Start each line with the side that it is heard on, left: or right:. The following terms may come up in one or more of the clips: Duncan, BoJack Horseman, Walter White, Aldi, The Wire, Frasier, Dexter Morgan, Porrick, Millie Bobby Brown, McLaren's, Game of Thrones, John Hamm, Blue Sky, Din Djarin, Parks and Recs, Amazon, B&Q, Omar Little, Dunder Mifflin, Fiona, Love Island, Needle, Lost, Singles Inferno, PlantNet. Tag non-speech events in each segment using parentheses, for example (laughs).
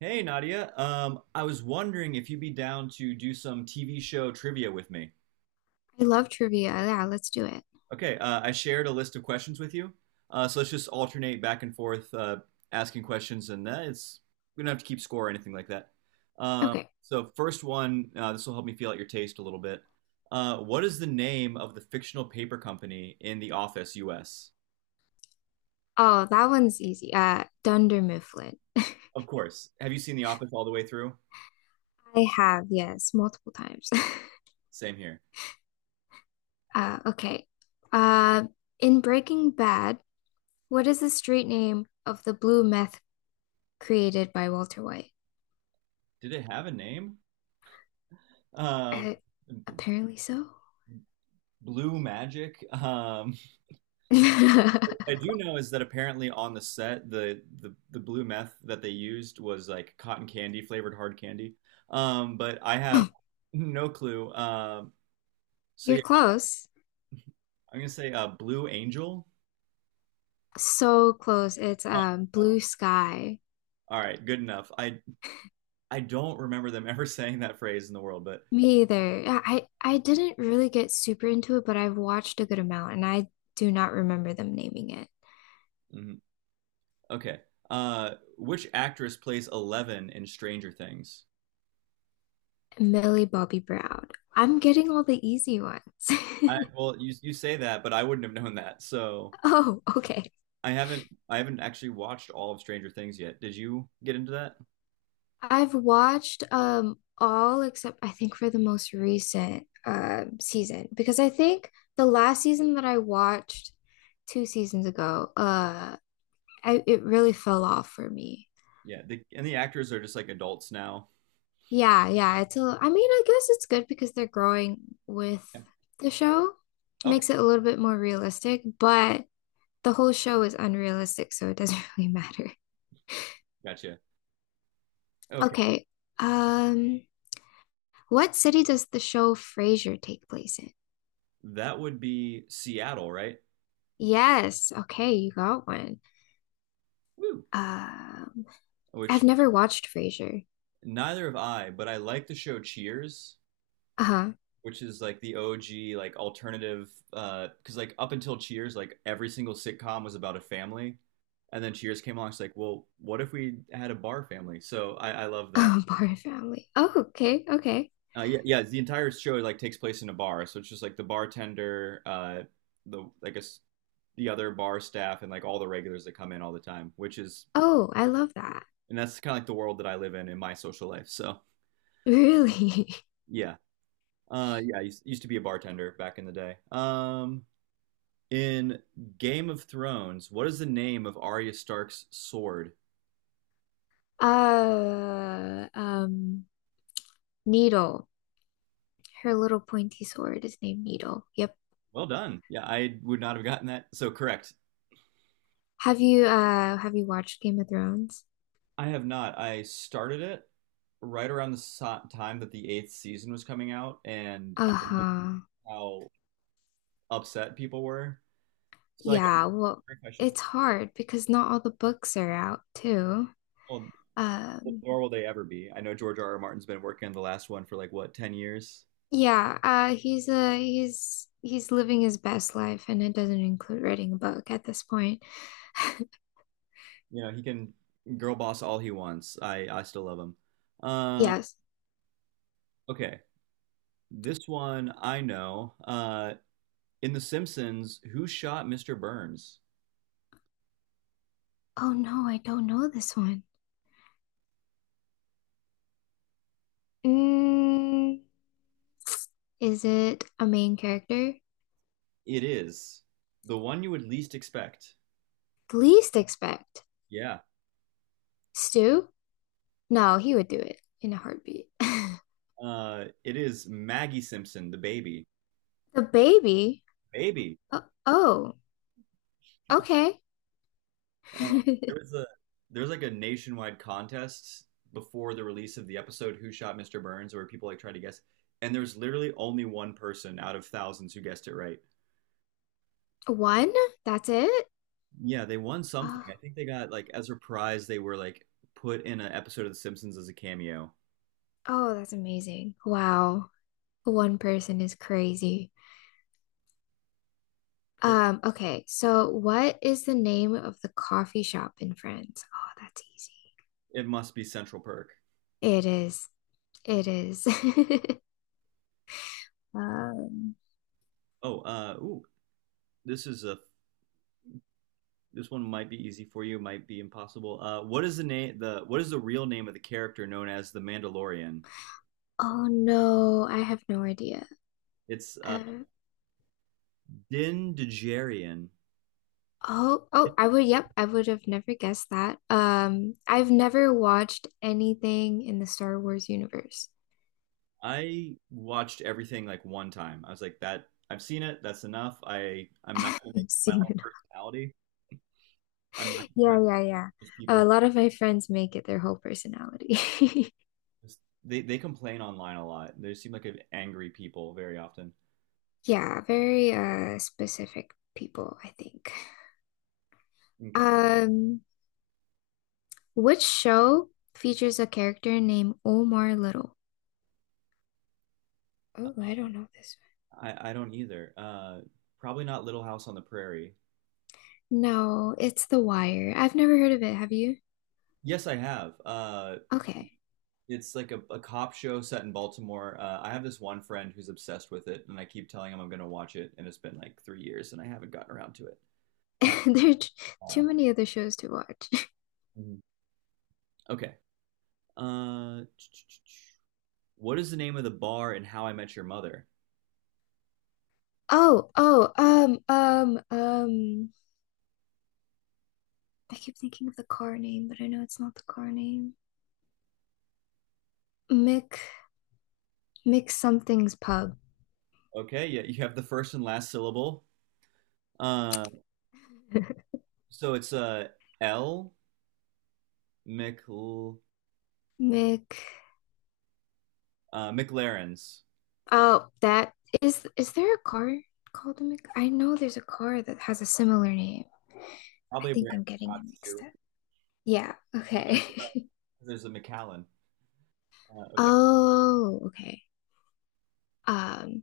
right: Hey Nadia, I was wondering if you'd be down to do some TV show trivia with me.
left: I love trivia. Yeah, let's do it.
right: Okay, I shared a list of questions with you, so let's just alternate back and forth asking questions, and that it's we don't have to keep score or anything like that. Um,
left: Okay.
right: so first one, this will help me feel out your taste a little bit. What is the name of the fictional paper company in The Office, U.S.?
left: Oh, that one's easy. Dunder Mifflin.
right: Of course. Have you seen The Office all the way through?
left: I have, yes, multiple times. (laughs)
right: Same here.
left: Okay. Uh, in Breaking Bad, what is the street name of the blue meth created by Walter White?
right: Did it have a name? Um.
left: Uh, Apparently so.
right: Blue Magic.
left: (laughs)
right: I do know is that apparently on the set, the blue meth that they used was like cotton candy flavored hard candy. But I have no clue. Um, so
left: You're
right: yeah,
left: close.
right: I'm gonna say Blue Angel.
left: So close. It's
right: Oh, no.
left: Blue Sky.
right: All right, good enough. I don't remember them (laughs) ever saying that phrase in the world, but
left: Me either. Yeah, I didn't really get super into it, but I've watched a good amount and I do not remember them naming it.
right: mhm. Okay. Which actress plays 11 in Stranger Things?
left: Millie Bobby Brown. I'm getting all the easy ones.
right: I,
left: (laughs)
right: well, you say that, but I wouldn't have known that. So
left: Oh, okay.
right: I haven't actually watched all of Stranger Things yet. Did you get into that?
left: I've watched all except I think for the most recent season because I think the last season that I watched two seasons ago, I, it really fell off for me.
right: Yeah, and the actors are just like adults now.
left: Yeah, yeah, it's a, I mean, I guess it's good because they're growing with
right: Yeah.
left: the show.
right: Okay,
left: Makes it a little bit more realistic, but the whole show is unrealistic, so it doesn't (laughs) really matter.
right: gotcha. Okay,
left: Okay. Um, what city does the show Frasier take place in?
right: that would be Seattle, right?
left: Yes. Okay, you got one.
right: Woo.
left: Um, I've
right: Which
left: never watched Frasier.
right: neither have I, but I like the show Cheers,
left: Uh-huh.
right: which is like the OG like alternative. Because like up until Cheers, like every single sitcom was about a family, and then Cheers came along. It's like, well, what if we had a bar family? So I love that.
left: Oh, (laughs) Barn Family. Oh, okay, okay.
right: Yeah, yeah. The entire show like takes place in a bar, so it's just like the bartender, the I guess the other bar staff and like all the regulars that come in all the time, which is
left: Oh, I love that.
right: and that's kind of like the world that I live in my social life. So
left: Really? (laughs)
right: yeah, yeah, I used to be a bartender back in the day. In Game of Thrones, what is the name of Arya Stark's sword?
left: Uh, um, Needle. Her little pointy sword is named Needle. Yep.
right: Well done. Yeah, I would not have gotten that. So correct.
left: Have you watched Game of Thrones?
right: I have not. I started it right around the time that the eighth season was coming out, and I know
left: Uh-huh.
right: how upset people were. So like, I
left: Yeah, well,
right: wonder if I should.
left: it's hard because not all the books are out too.
right: Well,
left: Um,
right: nor will they ever be. I know George R. R. Martin's been working on the last one for like what, 10 years?
left: yeah, he's he's living his best life, and it doesn't include writing a book at this point. (laughs)
right: You know, he can girl boss all he wants. I still love him. Um,
left: Yes.
right: okay. This one I know. In The Simpsons, who shot Mr. Burns?
left: Oh no, I don't know this one. Mm, is it a main character?
right: It is the one you would least expect.
left: Least expect.
right: Yeah.
left: Stu? No, he would do it in a heartbeat. (laughs)
right: It is Maggie Simpson, the baby.
left: The baby?
right: Baby.
left: Oh, oh, okay.
right: Uh. There
left: (laughs)
right: was a there was like a nationwide contest before the release of the episode Who Shot Mr. Burns where people like tried to guess and there's literally only one person out of thousands who guessed it right.
left: One? That's it?
right: Yeah, they won something.
left: Uh,
right: I think they got like as a prize they were like put in an episode of The Simpsons as a cameo.
left: Oh, that's amazing. Wow. One person is crazy.
right: Oh.
left: Okay, so what is the name of the coffee shop in France? Oh, that's
right: It must be Central Perk.
left: easy. It is. It is. (laughs) Um,
right: Oh, ooh, this is a this one might be easy for you, might be impossible. What is the name the what is the real name of the character known as the Mandalorian?
left: oh no, I have no idea.
right: It's
left: Uh,
right: Din Djarin.
left: oh, I would, yep, I would have never guessed that. I've never watched anything in the Star Wars universe.
right: I watched everything like one time. I was like, that I've seen it. That's enough. I
left: (laughs)
right: I'm not gonna make
left: I've
right: it my
left: seen
right: whole
left: it.
right: personality. I'm not
left: (laughs)
right: gonna
left: Yeah, yeah, yeah.
right: just
left: A
right: people
left: lot of my friends make it their whole personality. (laughs)
right: who just they complain online a lot. They seem like angry people very often.
left: Yeah, very specific people, I think.
right: Okay,
left: Um, which show features a character named Omar Little? Oh, I don't know this
right: I don't either. Probably not Little House on the Prairie.
left: one. No, it's The Wire. I've never heard of it, have you?
right: Yes, I have.
left: Okay.
right: It's like a cop show set in Baltimore. I have this one friend who's obsessed with it, and I keep telling him I'm gonna watch it, and it's been like 3 years, and I haven't gotten around to it. Uh,
left: (laughs) There are t-
right: I
left: Too
right: don't
left: many other shows to watch. (laughs)
right: know. Mhm. Okay. Uh, what is the name of the bar in How I Met Your Mother?
left: Oh, oh, um, um, um, I keep thinking of the car name, but I know it's not the car name. Mick, Mick something's pub.
right: Okay, yeah, you have the first and last syllable. Uh, so it's L Mc
left: (laughs) Mick.
right: McLaren's.
left: Oh, that is there a car called a Mc, I know there's a car that has a similar name. I
right: Probably a brand
left: think I'm
right: of
left: getting it
right: Scots
left: mixed
right: too.
left: up. Yeah, okay.
right: Uh.
left: (laughs)
right: There's a McAllen. Okay,
left: Oh, okay. Um,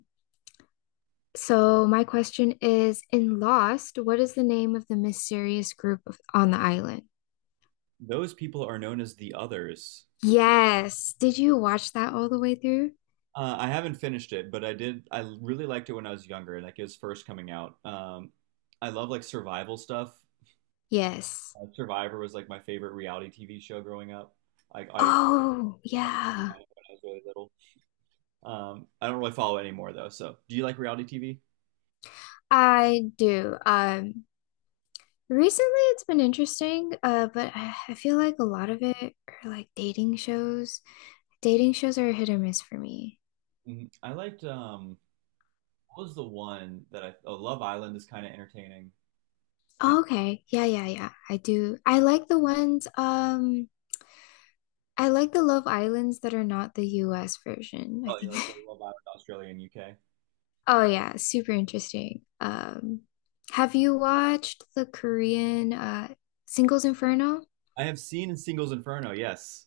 left: so my question is, in Lost, what is the name of the mysterious group of, on the island?
right: those people are known as the others.
left: Yes. Did you watch that all the way through?
right: I haven't finished it, but I did. I really liked it when I was younger, like it was first coming out. I love like survival stuff.
left: Yes.
right: Survivor was like my favorite reality TV show growing up. I, I
left: Oh, yeah.
right: I really little. I don't really follow it anymore though. So, do you like reality TV?
left: I do. Recently, it's been interesting, but I feel like a lot of it are like dating shows. Dating shows are a hit or miss for me.
right: Mhm. I liked what was the one that I? Oh, Love Island is kind of entertaining. And
left: Oh, okay. Yeah, yeah, yeah. I do. I like the ones, I like the Love Islands that are not the US version, I
right: oh, you
left: think.
right: like
left: (laughs)
right: Love Island, Australia and UK?
left: Oh yeah, super interesting. Have you watched the Korean Singles Inferno?
right: I have seen Singles Inferno. Yes,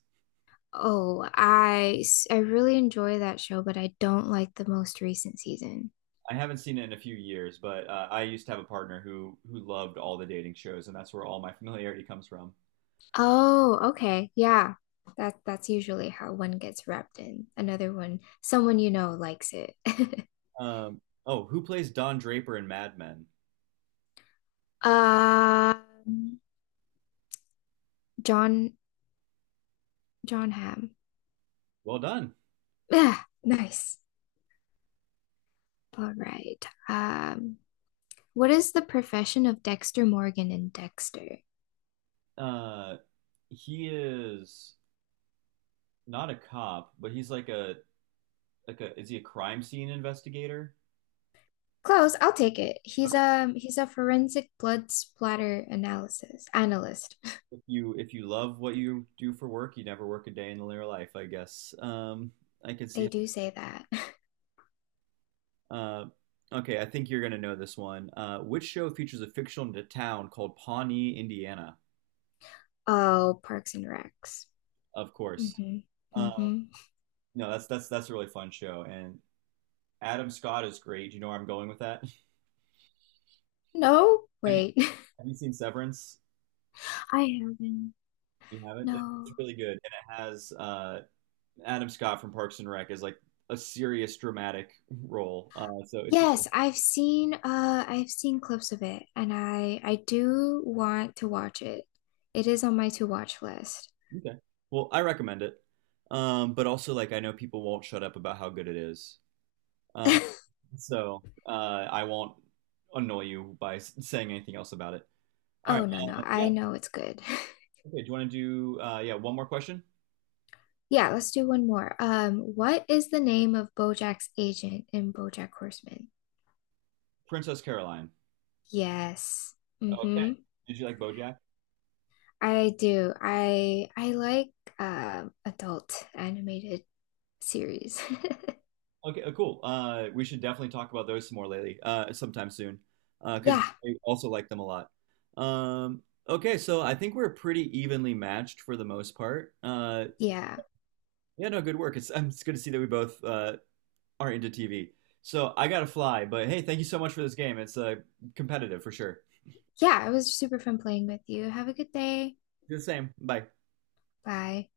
left: I really enjoy that show, but I don't like the most recent season.
right: I haven't seen it in a few years, but I used to have a partner who loved all the dating shows, and that's where all my (laughs) familiarity comes from.
left: Oh, okay. Yeah. That that's usually how one gets wrapped in. Another one, someone you know likes it. (laughs)
right: Um, oh, who plays Don Draper in Mad Men?
left: Um, John John Hamm.
right: Well done.
left: Yeah, nice. All right. What is the profession of Dexter Morgan in Dexter?
right: Uh, he is not a cop, but he's like a is he a crime scene investigator?
left: Close, I'll take it. He's a forensic blood splatter analysis analyst.
right: If you love what you do for work, you never work a day in your life, I guess. I can
left: (laughs)
right: see.
left: They do say that. (laughs)
right: Uh, okay, I think you're gonna know this one. Which show features a fictional town called Pawnee, Indiana?
left: Oh, Parks and Recs.
right: Of course.
left: Mm-hmm.
right: Uh,
left: Mm-hmm.
right: no, that's a really fun show, and Adam Scott is great. Do you know where I'm going with that? (laughs)
left: No,
right: have, you,
left: wait. (laughs)
right: have you seen Severance?
left: I haven't.
right: You haven't?
left: No.
right: It's really good, and it has Adam Scott from Parks and Rec as like a serious dramatic role. So it's really
left: Yes, I've seen clips of it and I do want to watch it. It is on my to watch list.
right: Okay. Well, I recommend it. But also like I know people won't shut up about how good it is. Uh,
left: (laughs)
right: so I won't annoy you by saying anything else about it. All
left: Oh
right: right.
left: no no,
right: Yeah.
left: I know it's good. (laughs)
right: Okay. Do you want to do yeah, one more question?
left: Yeah, let's do one more. What is the name of BoJack's agent in BoJack Horseman?
right: Princess Caroline.
left: Yes.
right: Okay.
left: Mm-hmm.
right: Did you like BoJack?
left: I do. I like adult animated series. (laughs)
right: Okay, cool. We should definitely talk about those some more lately, sometime soon, Uh because
left: Yeah,
right: I also like them a lot. Um, okay, so I think we're pretty evenly matched for the most part. Uh.
left: yeah.
right: Yeah, no, good work. It's good to see that we both are into TV. So I gotta fly, but hey, thank you so much for this game. It's competitive for sure.
left: Yeah, it was super fun playing with you. Have a good day.
right: Do the same. Bye.
left: Bye.